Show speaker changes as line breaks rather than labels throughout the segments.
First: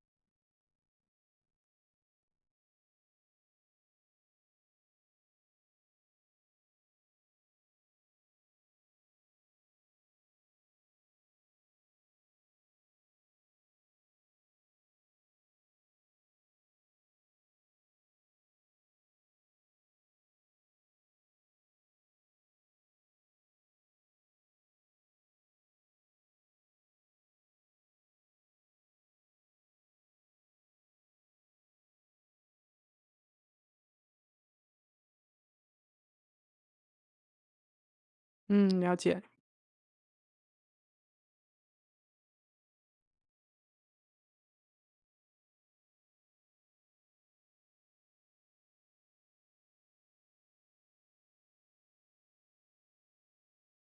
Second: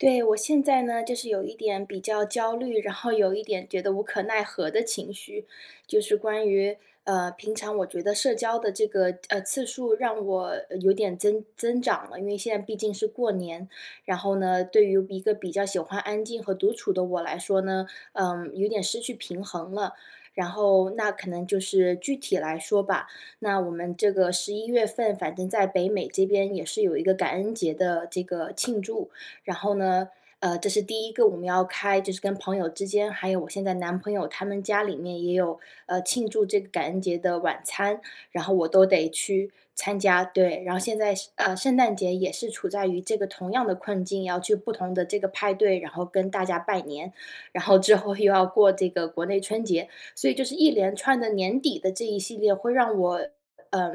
对，我现在呢，就是有一点比较焦虑，然后有一点觉得无可奈何的情绪，就是关于呃，平常我觉得社交的这个，呃，次数让我有点增增长了。因为现在毕竟是过年，然后呢，对于一个比较喜欢安静和独处的我来说呢，呃，有点失去平衡了，然后那可能就是具体来说吧，那我们这个十一月份反正在北美这边也是有一个感恩节的这个庆祝。然后呢，呃，这是第一个我们要开就是跟朋友之间还有我现在男朋友他们家里面也有，呃，庆祝这个感恩节的晚餐，然后我
嗯，
都
了
得
解。
去参加。对，然后现在是呃，圣诞节也是处在于这个同样的困境，要去不同的这个派对，然后跟大家拜年，然后之后又要过这个国内春节，所以就是一连串的年底的这一系列会让我呃，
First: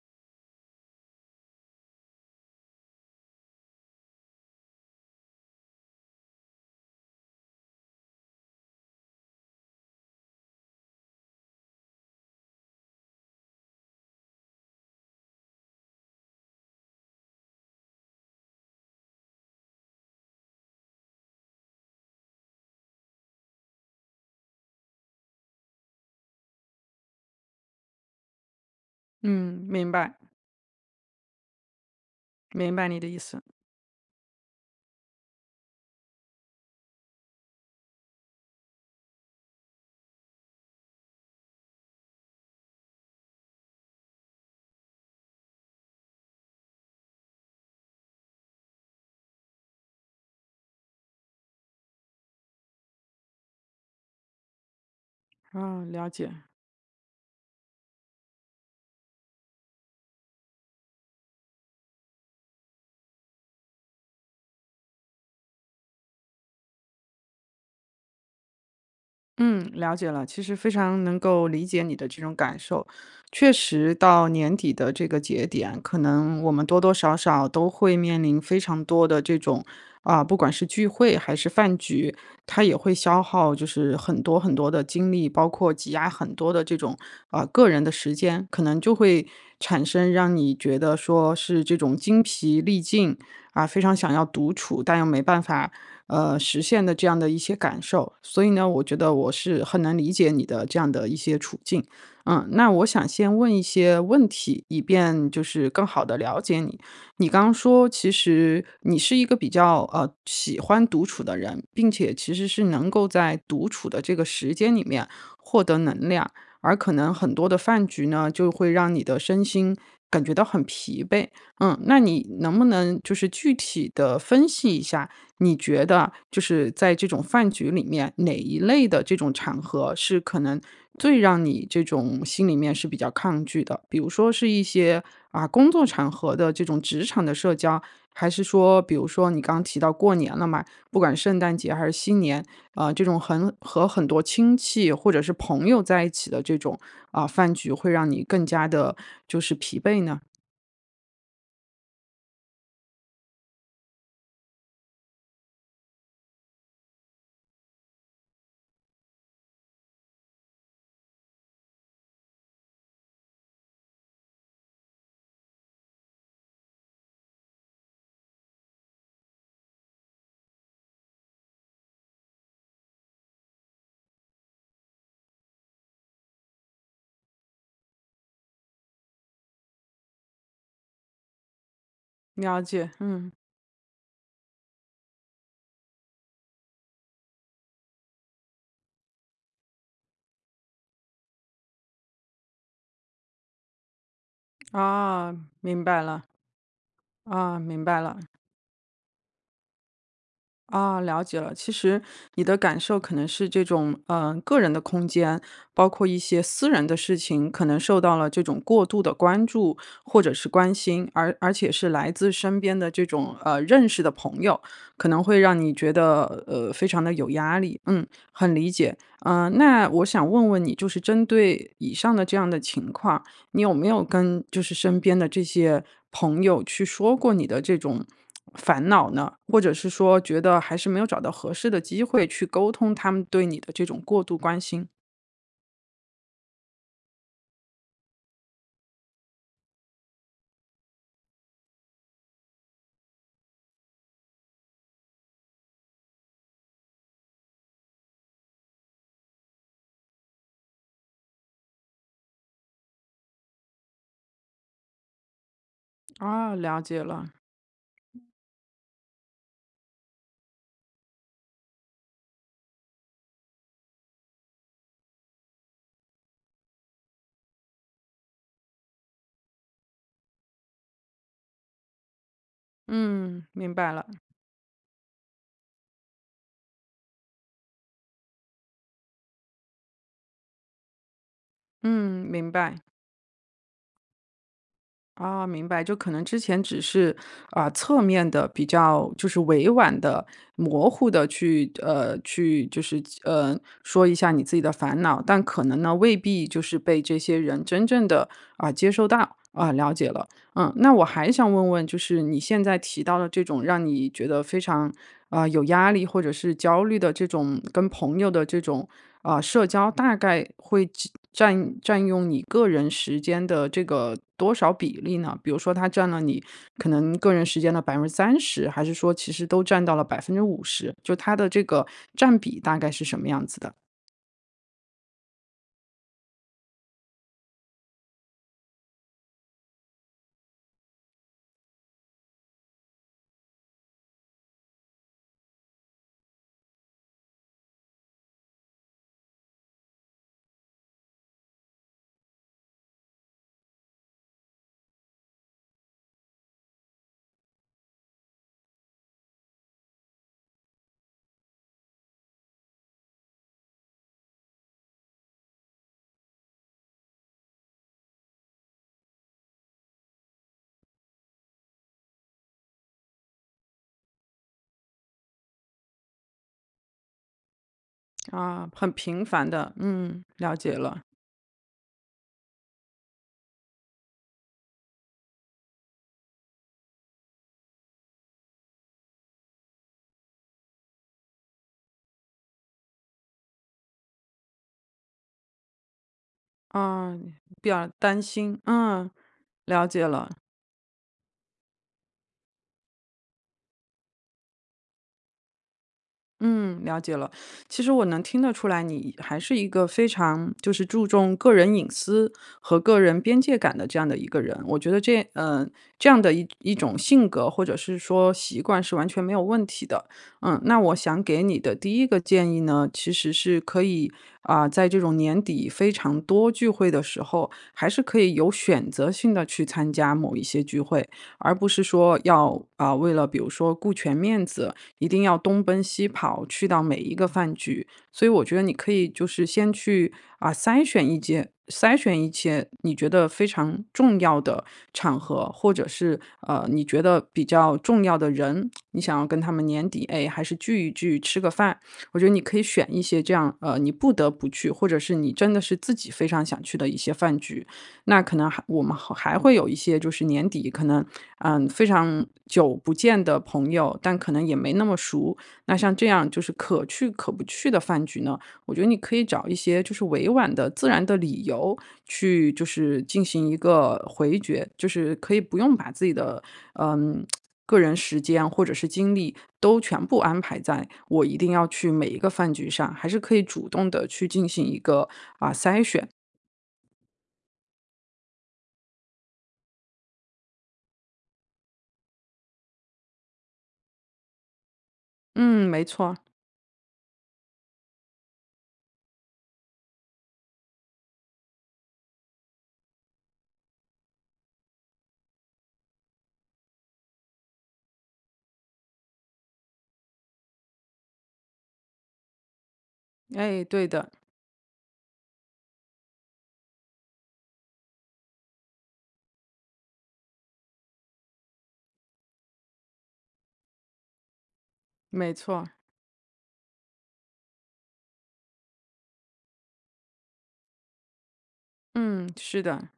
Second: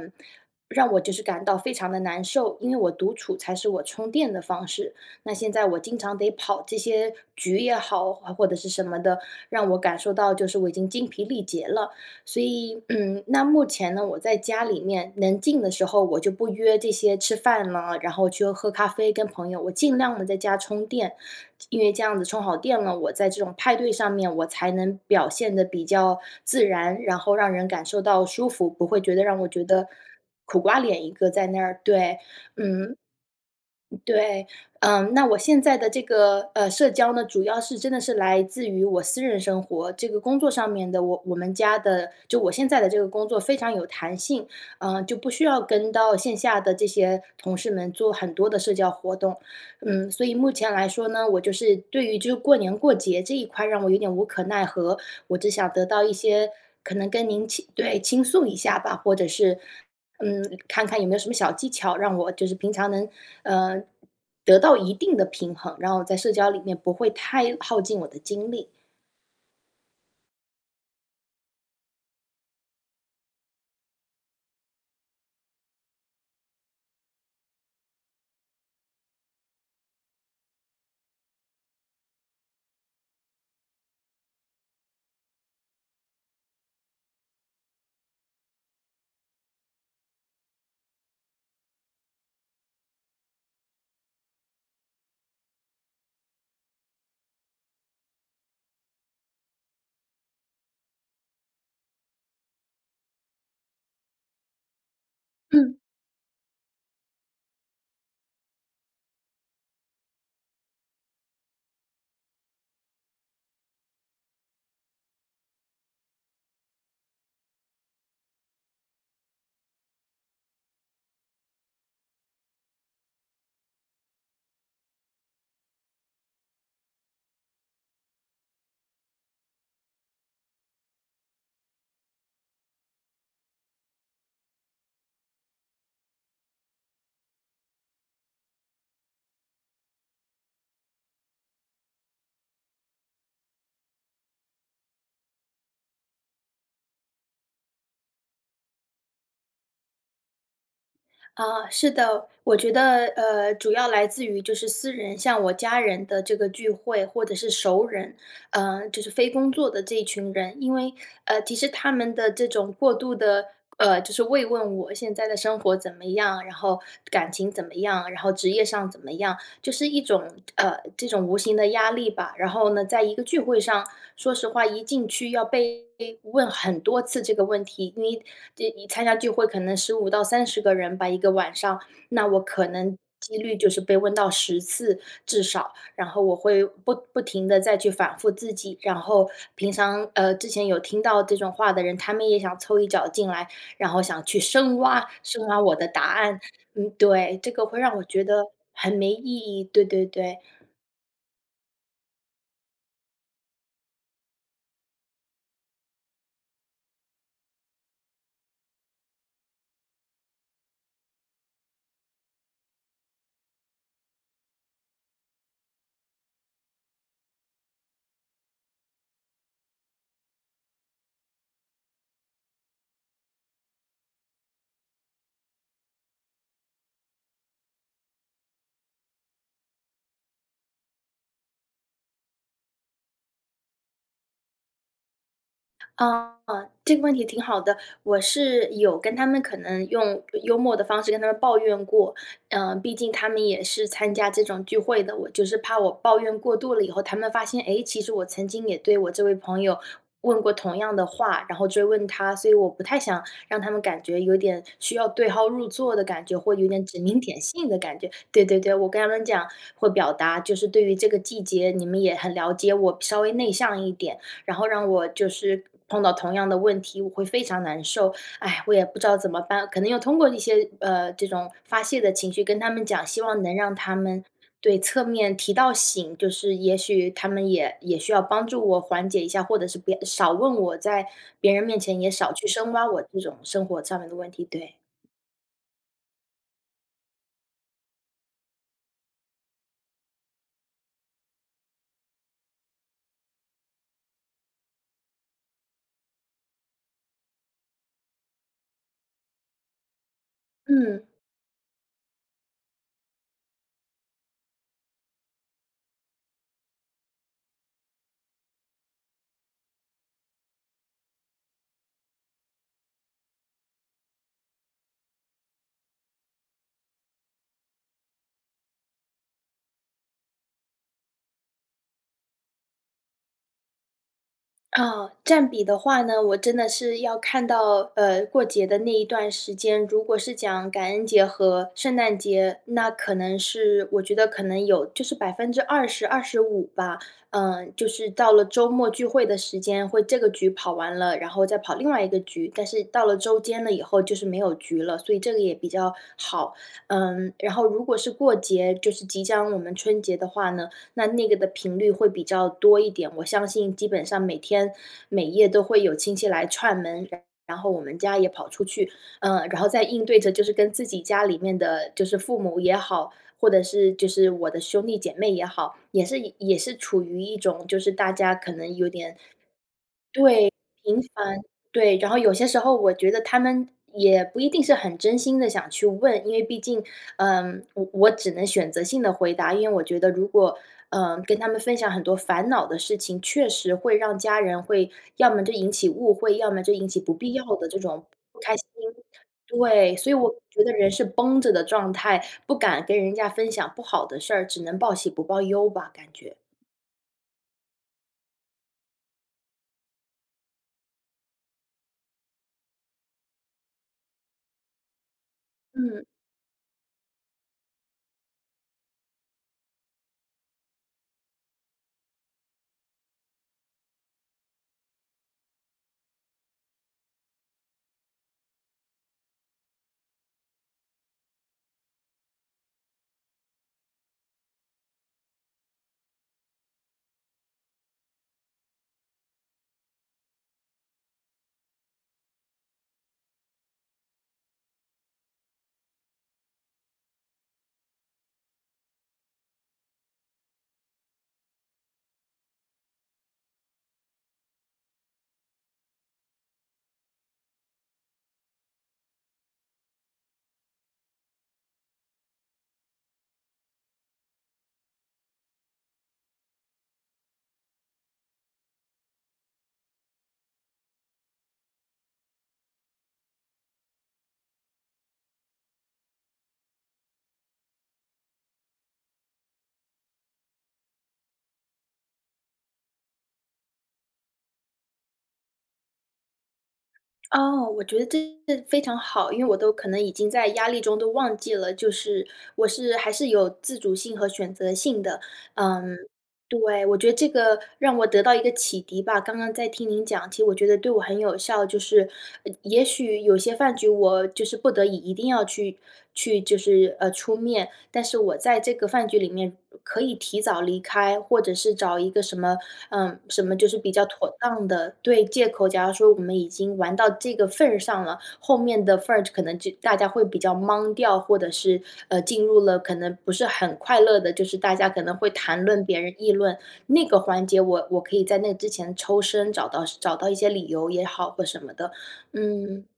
让我就是感到非常的难受。因为我独处才是我充电的方式，那现在我经常得跑这些局也好，或者是什么的，让我感受到就是我已经精疲力竭了。所以，嗯，那目前呢，我在家里面能静的时候我就不约这些吃饭了，然后去喝咖啡跟朋友，我尽量地在家充电，因为这样子充好电了，我在这种派对上面我才能表现得比较自然，然后让人感受到舒服，不会觉得让我
嗯，
觉得
明白。
苦瓜脸一个在那儿。对，
明白
嗯。
你的意思。
对，嗯，那我现在的这个，呃，社交呢，主要是真的是来自于我私人生活，这个工作上面的，我我们家的就我现在的这个工作非常有弹性，呃，就不需要跟到线下的这些同事们做很多的社交活动。嗯，所以目前来说呢，我就是对于这过年过节这一块让我有点无可奈何，我只想
哦，
得到
了
一
解。
些可能跟您倾对，倾诉一下吧，或者是嗯，看看有没有什么小技巧，让我就是平常能，呃，得到一定的平衡，然后在社交里面不会太耗尽我的精力。
嗯，了解了，其实非常能够理解你的这种感受。确实到年底的这个节点，可能我们多多少少都会面临非常多的这种，啊，不管是聚会还是饭局，它也会消耗就是很多很多的精力，包括挤压很多的这种，啊，个人的时间。可能就会产生，让你觉得说是这种精疲力尽，啊，非常想要独处，但又没办法，呃，实现的这样的一些感受。所以呢，我觉得我是很能理解你的这样的一些处境，嗯。那我想先问一些问题，以便就是
嗯。
更好地了解你。你刚说，其实你是一个比较，呃，喜欢独处的人，并且其实是能够在独处的这个时间里面，获得能量，而可能很多的饭局呢，就会让你的身心感觉到很疲惫，嗯。那你能不能就是具体地分析一下，你觉得就是在这种饭局里面，哪一类的这种场合，是可能最让你这种心里面是比较抗拒的。比如说是一些，啊，工作场合的这种职场的社交，还是说，比如说你刚提到过年了嘛，不管圣诞节还是新年，啊，这种很和很多亲戚或者是朋友在一起的这种，啊，饭局会让你更加地就是疲惫呢？
啊，是的，我觉得，呃，主要来自于就是私人像我家人的这个聚会，或者是熟儿人，呃，就是非工作的这群人。因为呃，其实他们的这种过度的呃，就是慰问我现在的生活怎么样，然后感情怎么样，然后职业上怎么样，就是一种呃，这种无形的压力吧。然后呢，在一个聚会上说实话，一进去要被问很多次这个问题，你这参加聚会可能15到30个人吧一个晚上，那我
了
可
解，
能
嗯。
机率就是被问到10次至少，然后我会不不停地再去反复自己。然后平常呃，之前有听到这种话的人，他们也想凑一脚进来，然后想去深挖
啊，
深挖我
明
的
白
答
了。
案，嗯，对，这
啊，
个会
明
让
白
我
了。
觉得很没意义，对对对。
啊，了解了。其实你的感受可能是这种呃，个人的空间，包括一些私人的事情，可能受到了这种过度的关注或者是关心，而而且是来自身边这种，呃，认识的朋友，可能会让你觉得，呃，非常地有压力。嗯，很理解，呃，那我想问问你，就是针对以上的这样的情况，你有没有跟就是身边的这些朋友去说过你的这种烦恼呢？或者是说，觉得还是没有找到合适的机会去沟通他们对你的这种过度关心？
呃，这个问题挺好的。我是有跟他们可能用幽默的方式跟他们抱怨过，呃，毕竟他们也是参加这种聚会的，我就是怕我抱怨过度了以后，他们发现，哎，其实我曾经也对我这位朋友问过同样的话，然后追问他，所以我不太想让他们感觉有点需要对号入座的感觉，
啊，
或者有
了
点指
解
名
了。
点姓的感觉。对对对，我跟他们讲或表达，就是对于这个季节，你们也很了解我，稍微内向一点，然后让我就是碰到同样的问题，我会非常难受。唉，我也不知道怎么办。可能要通过一些呃，这种发泄的情绪跟他们讲，希望
嗯，
能
明
让
白
他
了。
们对，侧面提到醒，就是也许他们也也需要帮助我缓解一下，或者是别少问我，在别人面前也
嗯，
少去
明
深
白。
挖我这种生活上面的问题，对。
哦，明白，就可能之前只是呃，侧面地比较就是委婉地、模糊地去呃，去就是呃，说一下你自己的烦恼，但可能呢，未必就是被这些人真正地，呃，接收到，呃，了解了。嗯，那
嗯。
我还想问问，就是你现在提到的这种让你觉得非常，呃，有压力或者是焦虑的这种跟朋友的这种，呃，社交，大概会占占占用你个人时间的这个多少比例呢？比如说它占了你可能个人时间的30%，还是说其实都占到了50%，就它的这个占比大概是什么样子的？
啊，占比的话呢，我真的是要看到呃，过节的那一段时间，如果是讲感恩节和圣诞节，那可能是我觉得可能有就是20%-25%吧。嗯，就是到了周末聚会的时间，会这个局跑完了，然后再跑另外一个局。但是到了周间了以后，就是没有局了，所以这个也比较好。嗯，然后如果是过节，就是即将我们春节的话呢，那那个的频率会比较多一点。我相信基本上每天每夜都会有亲戚来串门，然然后我们家也跑出去。呃，然后在应对着就是跟自己家里面的就是父母也好，或者是就是我的兄弟姐妹也好。也是也是处于一种就是大家可
啊，
能有
很
点
频繁的，嗯，
对，
了解
频
了。
繁，对，然后有些时候我觉得他们也不一定是很真心地想去问。因为毕竟，呃，我我只能选择性地回答，因为我觉得如果，呃，跟他们分享很多烦恼的事情，确实会让家人会要么就引起误会，要么就引起不必
嗯，
要的
比
这
较
种
担
不开
心，
心。
嗯，了
对，
解
所以
了。
我觉得人是绷着的状态，不敢跟人家分享不好的事儿，只能报喜不报忧吧，感觉。
嗯，了解了。其实我能听得出来，你还是一个非常就是注重个人隐私和个人边界感的这样的一个人。我觉得这嗯，
嗯。
这样的一种性格，或者是说习惯是完全没有问题的。嗯，那我想给你的第一个建议呢，其实是可以，啊，在这种年底非常多聚会的时候，还是可以有选择性地去参加某一些聚会。而不是说要，啊，为了比如说顾全面子，一定要东奔西跑，去到每一个饭局。所以我觉得你可以就是先去，啊，筛选一件筛选一些你觉得非常重要的场合或者是，呃，你觉得比较重要的人，你想要跟他们年底，哎，还是聚一聚，吃个饭。我觉得你可以选一些这样，呃，你不得不去，或者是你真的是自己非常想去的一些饭局。那可能还我们还会有一些就是年底可能，呃，非常久不见的朋友，但可能也没那么熟。那像这样，就是可去可不去的饭局呢，我觉得你可以找一些，就是委婉的、自然的理由去就是进行一个回绝。就是可以不用把自己的，呃，个人时间或者是精力都全部安排在我一定要去每一个饭局上，还是可以主动地去进行一个，啊，筛选。
哦，我觉得这非常好。因为我都可能已经在压力中都忘记了，就是我是还是有自主性和选择性的。
嗯，没
嗯，
错。
对，我觉得这个让我得到一个启迪吧。刚刚在听您讲，其实我觉得对我很有效。就是呃，也许有些饭局我就是不得已一定要去去就是，呃，出面，但是我在这个饭局里面可以提早离开，或者是找一个什么呃，什么
哎，
就是
对
比较
的。
妥当的对，借口。假如说我们已经玩到这个份儿上了，后面的份儿可能就大家会比较懵掉，或者是，呃，进入了可能不是很快乐的就是大家可能会
没错
谈
儿。
论别人，议论那个环节，我我可以在那之前抽身找到找到一些理由也好或什么的，
嗯，是
嗯，
的。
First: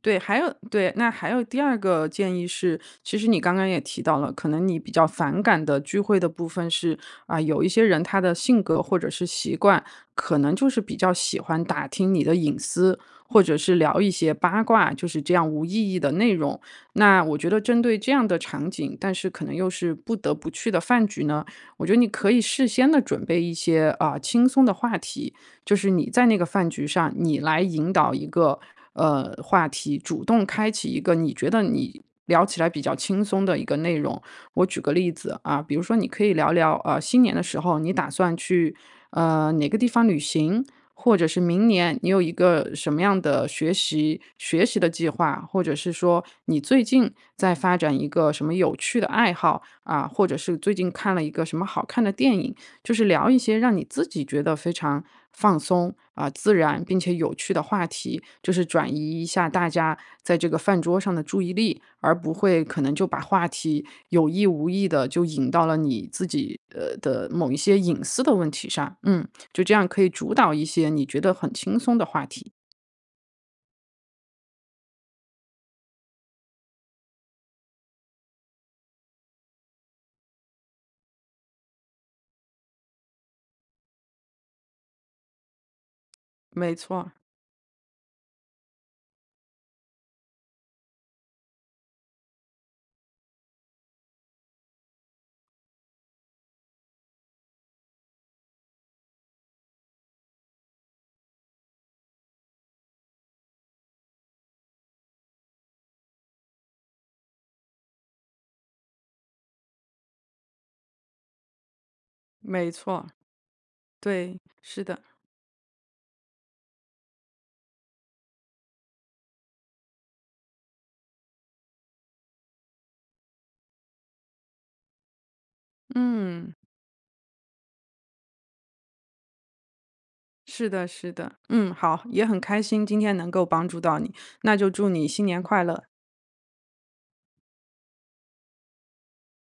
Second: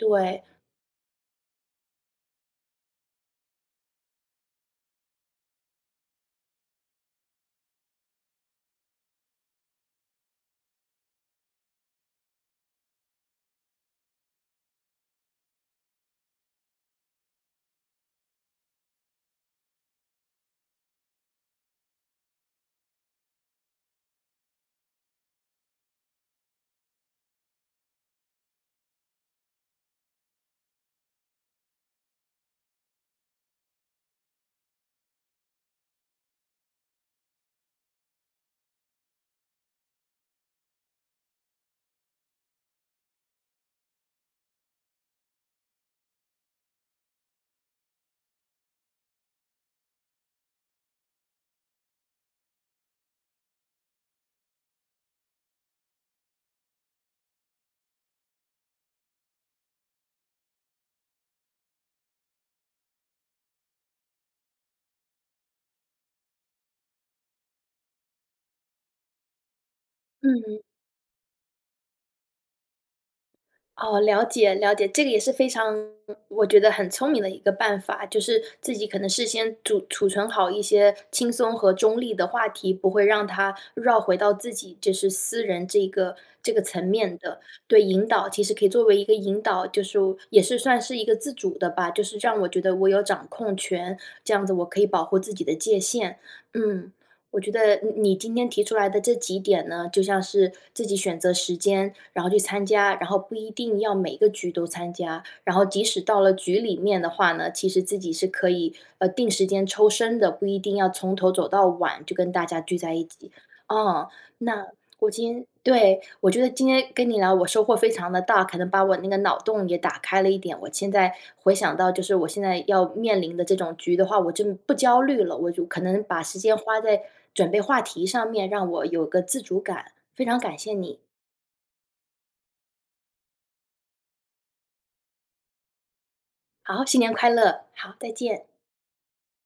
对，还有对，那还有第二个建议是，其实你刚刚也提到了，可能你比较反感的聚会的部分是，啊，有一些人他的性格或者是习惯，可能就是比较喜欢打听你的隐私，或者是聊一些八卦，就是这样无意义的内容。那我觉得针对这样的场景，但是可能又是不得不去的饭局呢，我觉得你可以事先地准备一些，呃，轻松的话题，就是你在那个饭局上你来引导一个，呃，话题，主动开启一个你觉得你聊起来比较轻松的一个内容。我举个例子，啊，比如说你可以聊聊，呃，新年的时候，你打算去，呃，哪个地方旅行，或者是明年你有一个什么样的学习学习的计划，或者是说你最近在发展一个什么有趣的爱好，啊，或者是最近看了一个什么好看的电影。就是聊一些让你自己觉得非常放松，啊，自然并且有趣的话题。就是转移一下大家在这个饭桌上的注意力，而不会可能就把话题有意无意地就引到了你自己，呃，的某一些隐私的问题上。嗯，就这样可以主导
嗯。
一些你觉得很轻松的话题。
哦，了解，了解。这个也是非常我觉得很聪明的一个办法，就是自己可能事先煮储存好一些轻松和中立的话题，不会让它绕回到自己就是私人这一个这个
没
层
错。
面的。对，引导，其实可以作为一个引导，就是也是算是一个自主的吧，就是让我觉得我有掌控权，这样子我可以保护自己的界限。嗯，我觉得你你今天提出来的这几点呢，就像是自己选择时间，然后去参加，然后不一定要每个局都参加，然后即使到了局里面的话呢，其实自己是可以，呃，定时间抽身的，不一定要从头走到晚，就跟大家
没
聚在一
错，
起。啊，
对，
那
是的。
我今天对，我觉得今天跟你聊，我收获非常地大，可能把我那个脑洞也打开了一点，我现在回想到就是我现在要面临的这种局的话，我真不焦虑了，我就，可能把时
嗯。
间花在准备话题上面，让我有个自主感，非常感
是
谢
的，
你。
是的。嗯，好，也很开心，今天能够帮助到你，那就祝你新年快乐。
好，新年快乐，好，再见。